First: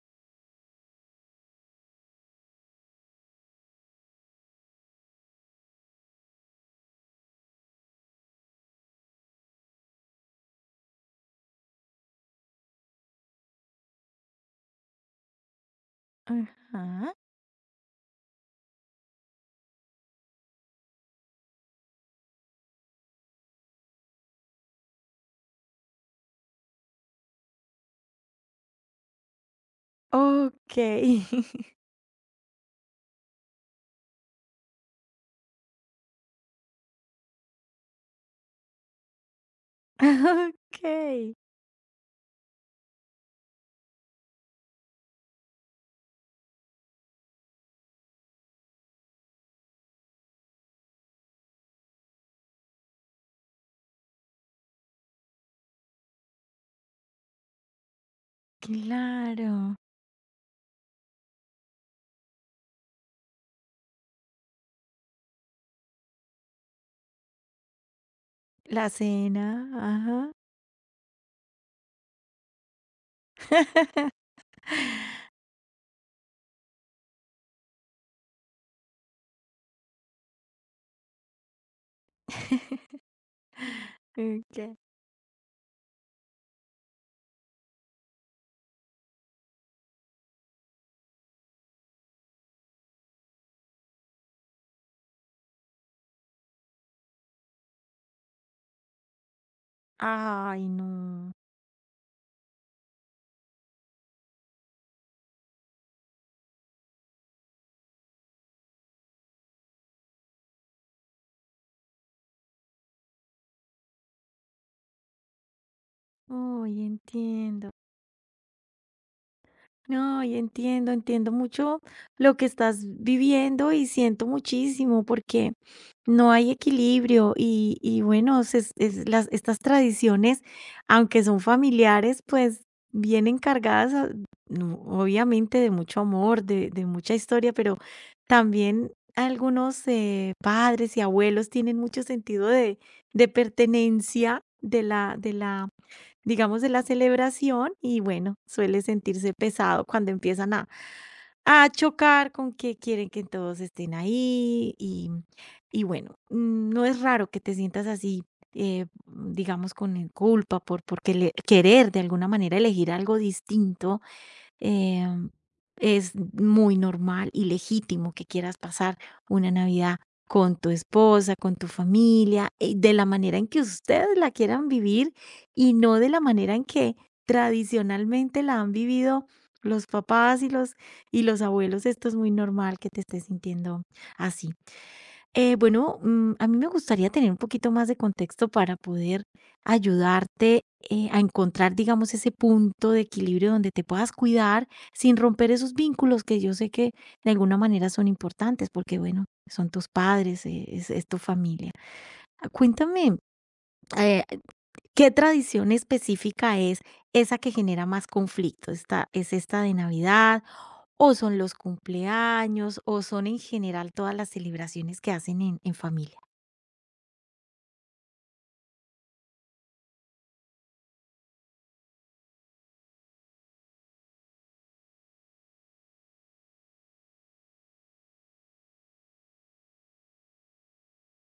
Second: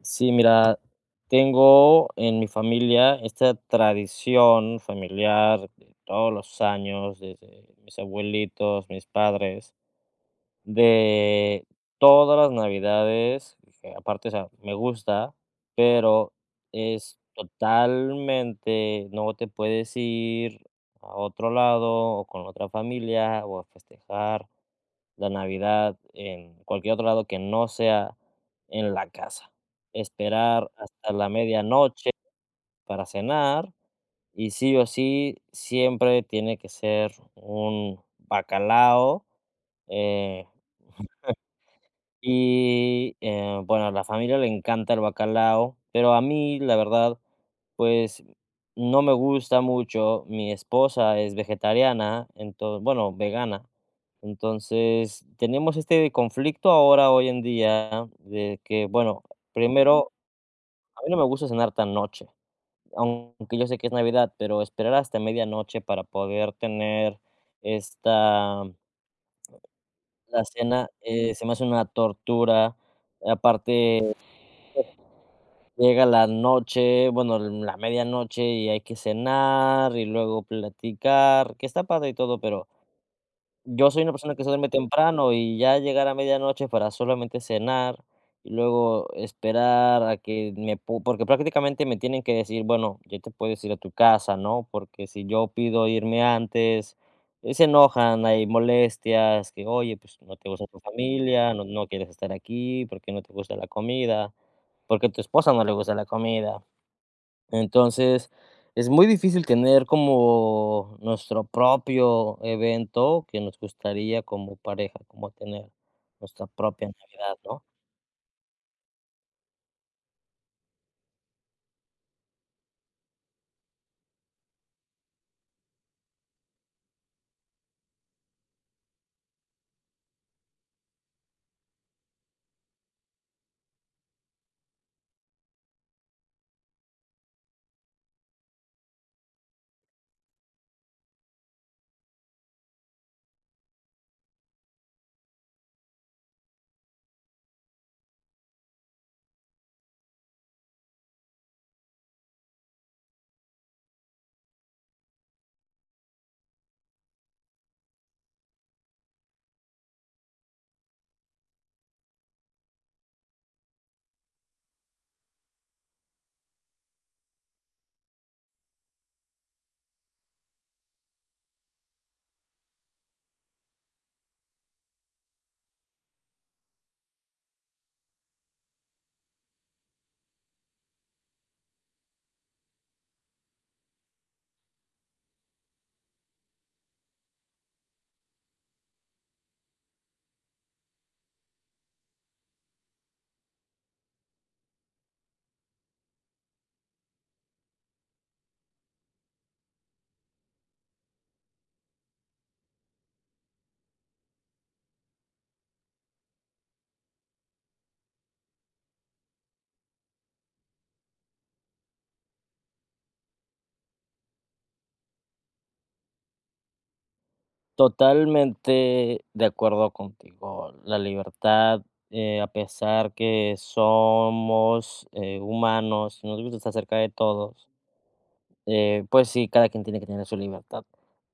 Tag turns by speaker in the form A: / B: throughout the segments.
A: Sí, mira, tengo en mi familia esta tradición familiar de todos los años, desde mis abuelitos, mis padres, de todas las navidades, que aparte, o sea, me gusta, pero
B: Ajá.
A: es totalmente, no te puedes ir a otro lado o con otra familia o a festejar la Navidad en cualquier otro lado que no sea en la casa. Esperar
B: Okey.
A: hasta la medianoche para cenar y sí o sí siempre tiene que ser un bacalao, eh,
B: Okey.
A: y, bueno, a la familia le encanta el bacalao, pero a mí, la verdad, pues, no me gusta mucho. Mi esposa es vegetariana, entonces bueno, vegana. Entonces, tenemos este conflicto ahora, hoy en día, de que, bueno,
B: Claro.
A: primero, a mí no me gusta cenar tan noche, aunque yo sé que es Navidad, pero esperar hasta medianoche para poder tener esta
B: La cena, ajá.
A: la cena, se me hace una tortura. Aparte. Llega la noche, bueno, la medianoche y hay que cenar y luego platicar, que está padre y todo, pero yo soy una persona que se duerme
B: Okey.
A: temprano y ya llegar a medianoche para solamente cenar y luego esperar a que me pu porque prácticamente me tienen que decir: "Bueno, ya te puedes ir a tu casa", ¿no? Porque si yo pido irme antes, se enojan, hay molestias, que: "Oye, pues no te gusta
B: Ay,
A: tu
B: no.
A: familia, no no quieres estar aquí, ¿porque no te gusta la comida? ¿porque a tu esposa no le gusta la comida?". Entonces, es muy difícil tener como nuestro propio evento que nos gustaría como pareja, como tener nuestra
B: Ay,
A: propia Navidad, ¿no?
B: entiendo. No, y entiendo, mucho lo que estás viviendo y siento muchísimo porque no hay equilibrio y, bueno, se es las, estas tradiciones, aunque son familiares, pues vienen cargadas, a- no, obviamente, de mucho amor, de mucha historia, pero también algunos padres y abuelos tienen mucho sentido de, de pertenencia de la, digamos, de la celebración y bueno, suele sentirse pesado cuando empiezan a chocar con que quieren que todos estén ahí y bueno, no es raro que te sientas así, digamos, con el culpa por querer de alguna manera elegir algo distinto. em, es muy normal y legítimo que quieras pasar una Navidad con tu esposa, con tu familia, de la manera en que ustedes la quieran vivir y no de la manera en que tradicionalmente la han vivido los papás y los abuelos. Esto es muy normal que te estés sintiendo así. Bueno, a mí me gustaría tener un poquito más de contexto para poder ayudarte, a encontrar, digamos, ese punto de equilibrio donde te puedas cuidar sin romper esos vínculos que yo sé que de alguna manera son importantes, porque bueno, son tus padres, es tu familia. Cuéntame, eh, ¿qué tradición específica es esa que genera más conflicto? ¿Es esta de Navidad o son los cumpleaños o son en general todas las celebraciones que hacen en familia?
A: Totalmente de acuerdo contigo. La libertad, a pesar que somos, humanos, si nos gusta estar cerca de todos, pues sí, cada quien tiene que tener su libertad.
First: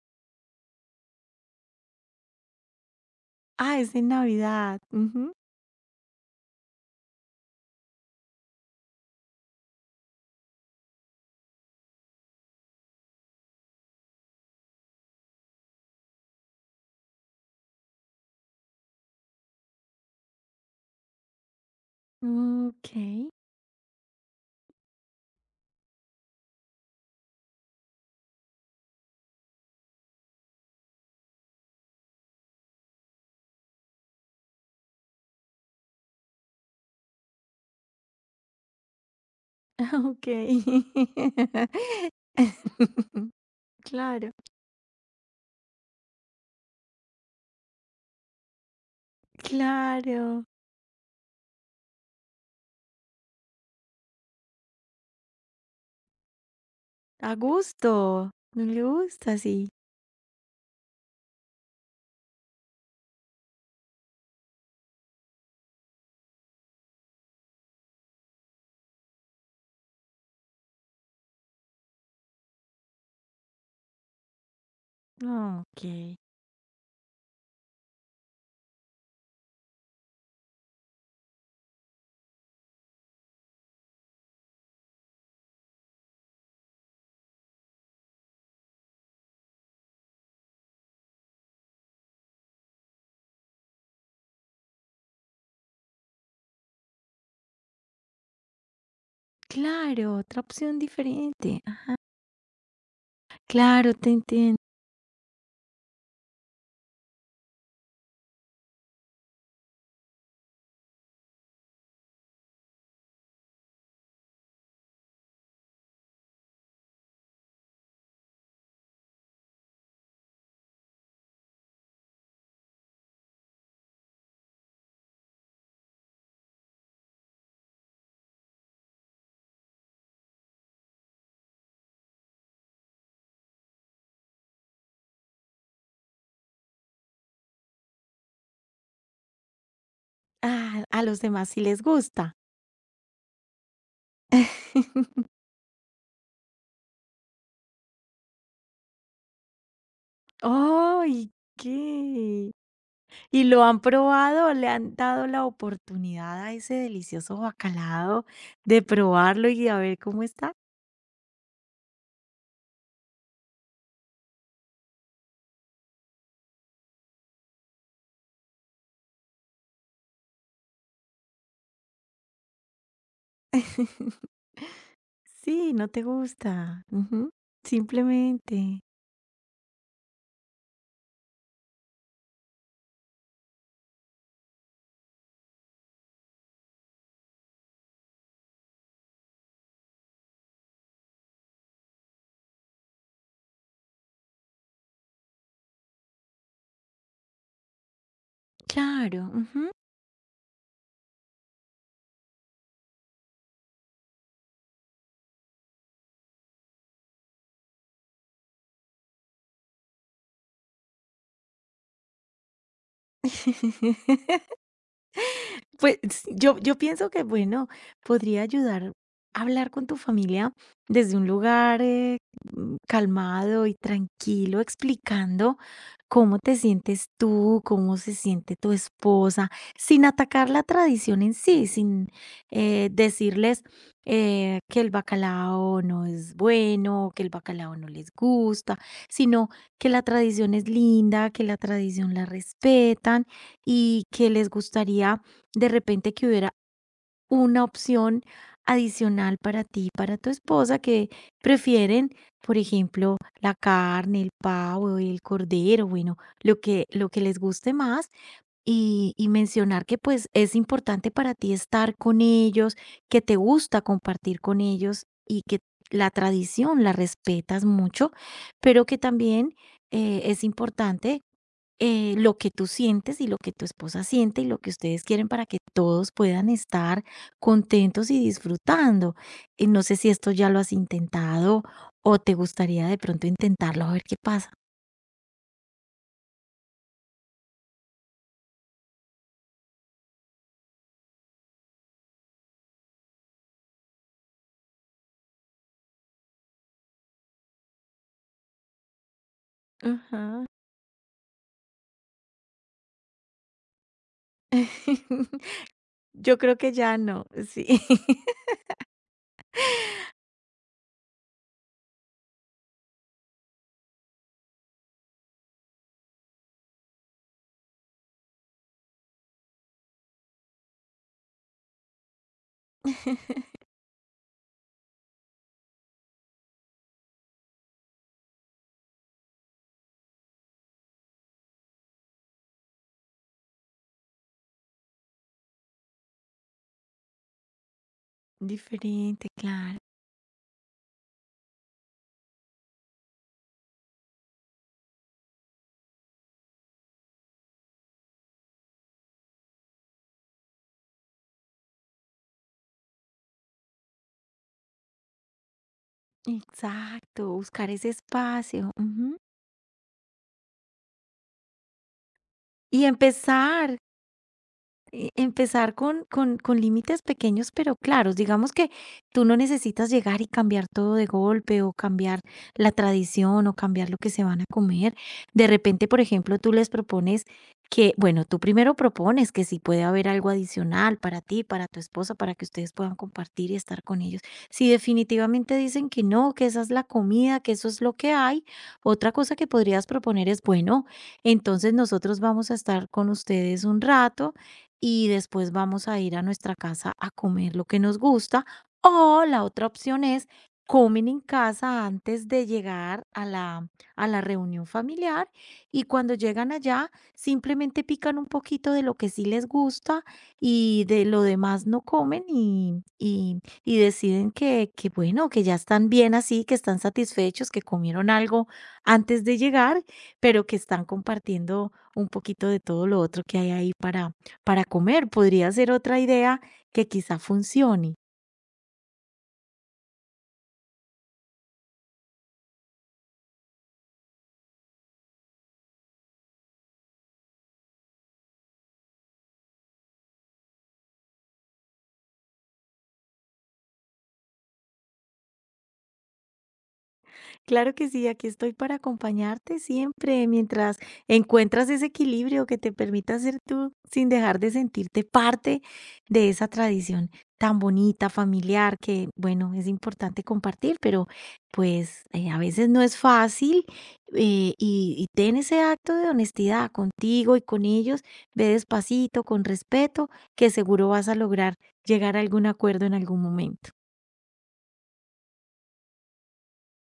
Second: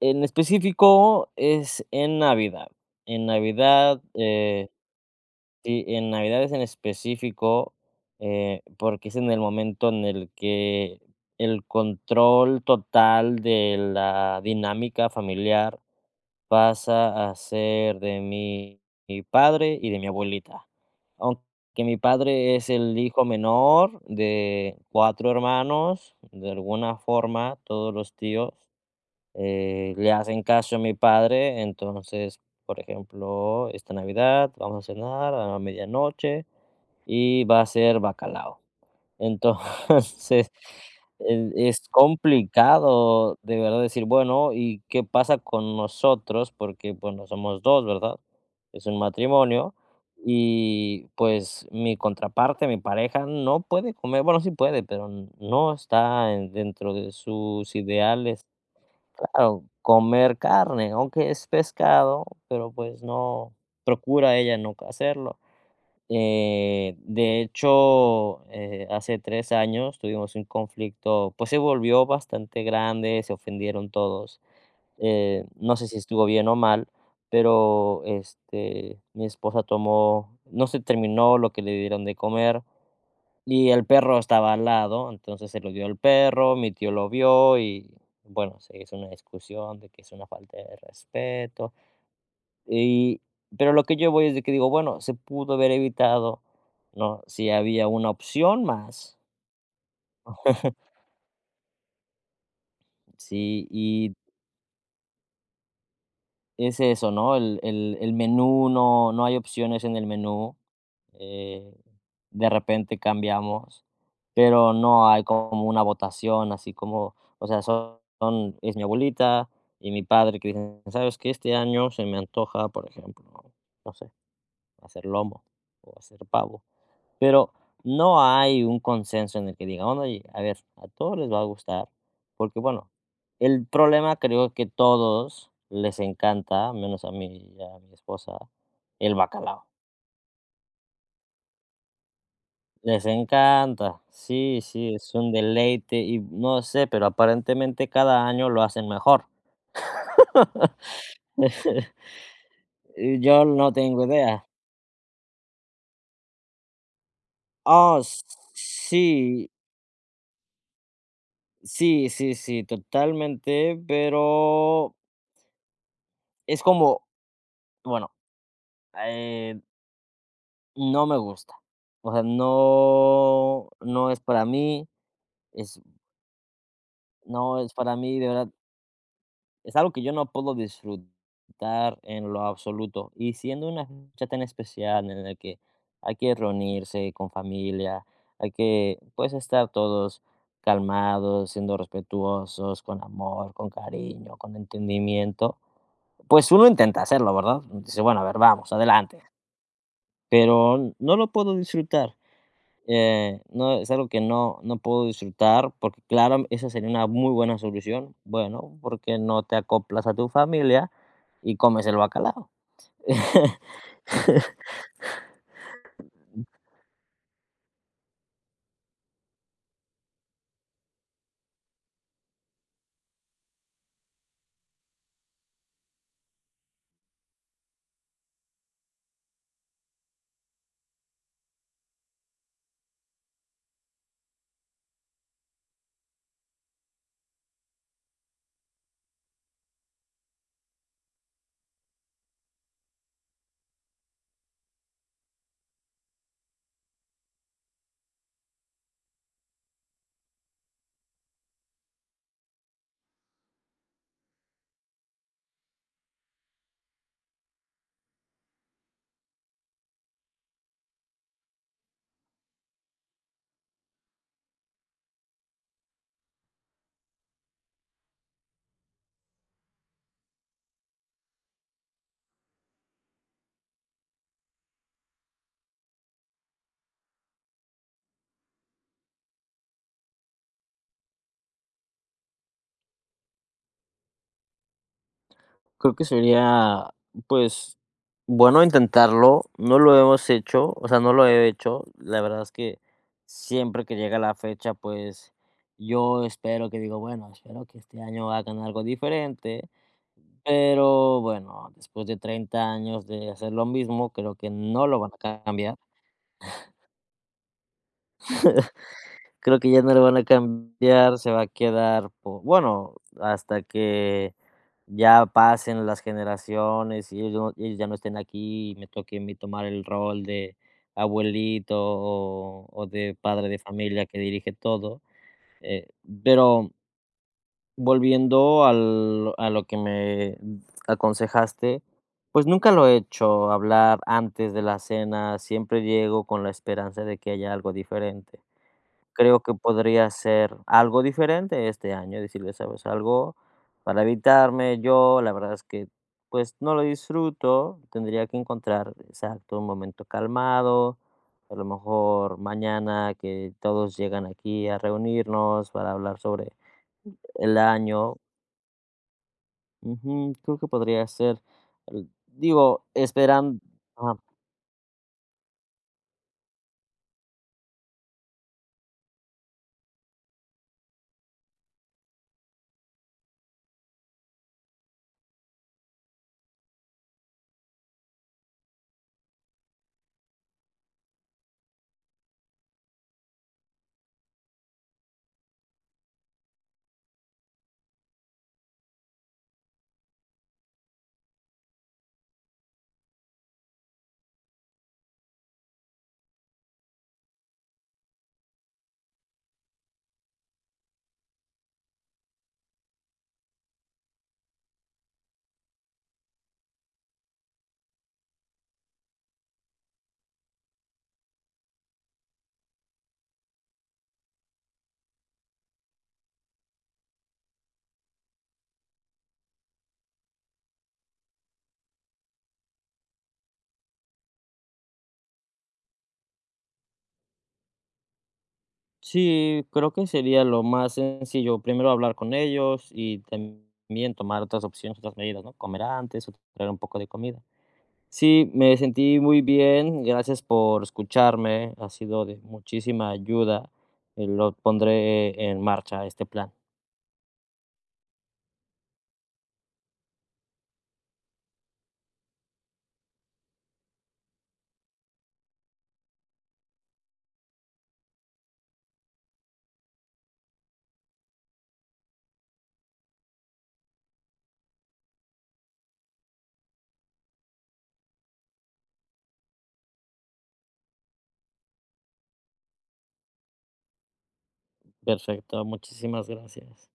A: En específico es en Navidad. En
B: Ah, es
A: Navidad,
B: de Navidad. Ujú.
A: sí, en Navidades en específico, porque es en el momento en el que el control total de la dinámica familiar pasa a ser de mi padre y de mi abuelita. Aunque mi padre es el hijo
B: Okey,
A: menor de cuatro hermanos, de alguna forma, todos los tíos, le hacen caso a mi padre, entonces, por ejemplo, esta Navidad vamos a cenar a la medianoche y va a ser bacalao. Entonces,
B: okey.
A: es complicado de verdad decir,
B: Claro,
A: bueno, ¿y qué pasa con nosotros? Porque, bueno, somos dos, ¿verdad? Es un matrimonio
B: claro.
A: y, pues, mi contraparte, mi pareja, no puede comer, bueno, sí puede, pero no está en dentro de
B: A
A: sus
B: gusto.
A: ideales.
B: No le gusta
A: Claro,
B: así.
A: comer carne, aunque es pescado, pero pues no, procura ella no hacerlo. De hecho, hace 3 años tuvimos un conflicto, pues se volvió bastante grande, se ofendieron todos. No sé si
B: Okey.
A: estuvo bien o mal, pero, mi esposa tomó no se terminó lo que le dieron de comer, y el perro estaba al lado, entonces se lo dio el perro, mi tío lo vio y, bueno, se hizo una discusión de que es una falta de respeto. Y pero lo que yo voy es de que digo, bueno, se pudo haber evitado, ¿no? Si había una opción más.
B: Claro, otra opción diferente.
A: Sí,
B: Claro, te
A: y
B: entiendo.
A: es eso, ¿no? El menú, no no hay opciones en el menú. eh, de repente cambiamos, pero no hay como una votación, así como, o sea, es mi abuelita y mi padre que dicen, ¿sabes qué? Este año se me antoja, por ejemplo, no sé, hacer lomo o hacer pavo, pero no hay un consenso en el que diga, oye, a ver, a todos les va a gustar, porque bueno, el problema creo que todos les encanta, menos a mí y a mi esposa, el bacalao.
B: Ah, a los demás sí les gusta.
A: Les encanta. Sí, sí, es un deleite y no sé, pero aparentemente cada año lo hacen mejor.
B: Ay, ¿qué?
A: Y
B: ¿Y
A: yo
B: lo
A: no
B: han
A: tengo idea.
B: probado? ¿Le han dado la oportunidad a ese delicioso
A: Oh, s
B: bacalao de probarlo
A: sí,
B: y a ver cómo está?
A: sí, sí, sí, totalmente, pero es como, bueno, eh, no me gusta. O sea, no, no es para mí,
B: Sí,
A: es
B: no te gusta. Ujú.
A: no es para mí, de verdad.
B: Simplemente.
A: Es algo que yo no puedo disfrutar en lo absoluto. Y siendo una fecha tan especial en la que hay que reunirse con familia, hay que, pues, estar todos calmados, siendo respetuosos, con amor, con cariño, con entendimiento, pues uno intenta hacerlo, ¿verdad? Dice, bueno, a ver, vamos, adelante.
B: Claro, ujú.
A: Pero no lo puedo disfrutar. No, es algo que no no puedo disfrutar, porque claro, esa sería una muy buena solución. Bueno, porque no te acoplas a tu familia y comes el bacalao.
B: Pues yo pienso que, bueno, podría ayudar a hablar con tu familia desde un lugar, calmado y tranquilo, explicando cómo te sientes tú, cómo se siente tu esposa, sin atacar la tradición en sí, sin, decirles, que el bacalao no es bueno, que el bacalao no les gusta, sino que la tradición es linda, que la tradición la respetan y que les gustaría de repente que hubiera una opción adicional para ti, y para tu esposa, que prefieren, por ejemplo, la carne, el pavo, el cordero, bueno, lo que les guste más, y mencionar que, pues, es importante para ti estar con ellos, que te gusta compartir con ellos y que la tradición la respetas mucho, pero que también, es importante, lo que tú sientes y lo que tu esposa siente y lo que ustedes quieren para que todos puedan estar contentos y disfrutando. No sé si esto ya lo has intentado o te gustaría de pronto intentarlo a ver qué pasa.
A: Creo que sería, pues, bueno intentarlo. No lo hemos hecho, o sea, no lo he hecho. La verdad es que siempre que llega la fecha, pues, yo espero que digo, bueno, espero que este año hagan algo diferente.
B: Ajá.
A: Pero bueno, después de 30 años de hacer lo mismo, creo que no lo van a cambiar.
B: Yo creo que ya no, sí.
A: Creo que ya no lo van a cambiar, se va a quedar, po bueno, hasta que ya pasen las generaciones y ellos ya no estén aquí y me toque a mí tomar el rol de abuelito o de padre de familia que dirige todo, eh, pero volviendo al a lo que me aconsejaste, pues nunca lo he hecho, hablar antes de la cena, siempre llego con la esperanza de que haya algo diferente.
B: Diferente,
A: Creo que
B: claro.
A: podría ser algo diferente este año, decirle: "¿Sabes algo?, para evitarme, yo la verdad es que, pues, no lo disfruto, tendría que encontrar, exacto, un momento calmado, a lo mejor mañana que todos llegan aquí a reunirnos para hablar sobre
B: Exacto,
A: el
B: buscar ese
A: año".
B: espacio, ujú.
A: Ujú, creo que podría ser, l digo,
B: Y
A: esperando
B: empezar,
A: ah,
B: empezar con, con límites pequeños pero claros. Digamos que tú no necesitas llegar y cambiar todo de golpe o cambiar la tradición o cambiar lo que se van a comer. De repente, por ejemplo, tú les propones que, bueno, tú primero propones que si puede haber algo adicional para ti, para tu esposa, para que ustedes puedan compartir y estar con ellos. Si definitivamente dicen que no, que esa es la comida, que eso es lo que hay, otra cosa que podrías proponer es, bueno, entonces nosotros vamos a estar con ustedes un rato y después vamos a ir a nuestra casa a comer lo que nos gusta. O la otra opción es comen en casa antes de llegar a a la reunión familiar y cuando llegan allá simplemente pican un poquito de lo que sí les gusta y de lo demás no comen y deciden que bueno, que ya están bien así, que están satisfechos, que comieron algo antes de llegar, pero que están compartiendo un poquito de todo lo otro que hay ahí para comer, podría ser otra idea que quizá funcione.
A: sí, creo que sería lo más sencillo, primero hablar con ellos y también tomar otras opciones, otras medidas, ¿no? Comer antes o traer un poco de comida. Sí, me sentí muy bien, gracias por escucharme, ha sido de muchísima ayuda, lo pondré en marcha este plan.
B: Claro que sí, aquí estoy para acompañarte siempre mientras encuentras ese equilibrio que te permita ser tú sin dejar de sentirte parte de esa tradición tan bonita, familiar, que bueno, es importante compartir, pero pues, a veces no es fácil, y ten ese acto de honestidad contigo y con ellos, ve despacito, con respeto, que seguro vas a lograr llegar a algún acuerdo en algún momento.
A: Perfecto, muchísimas gracias.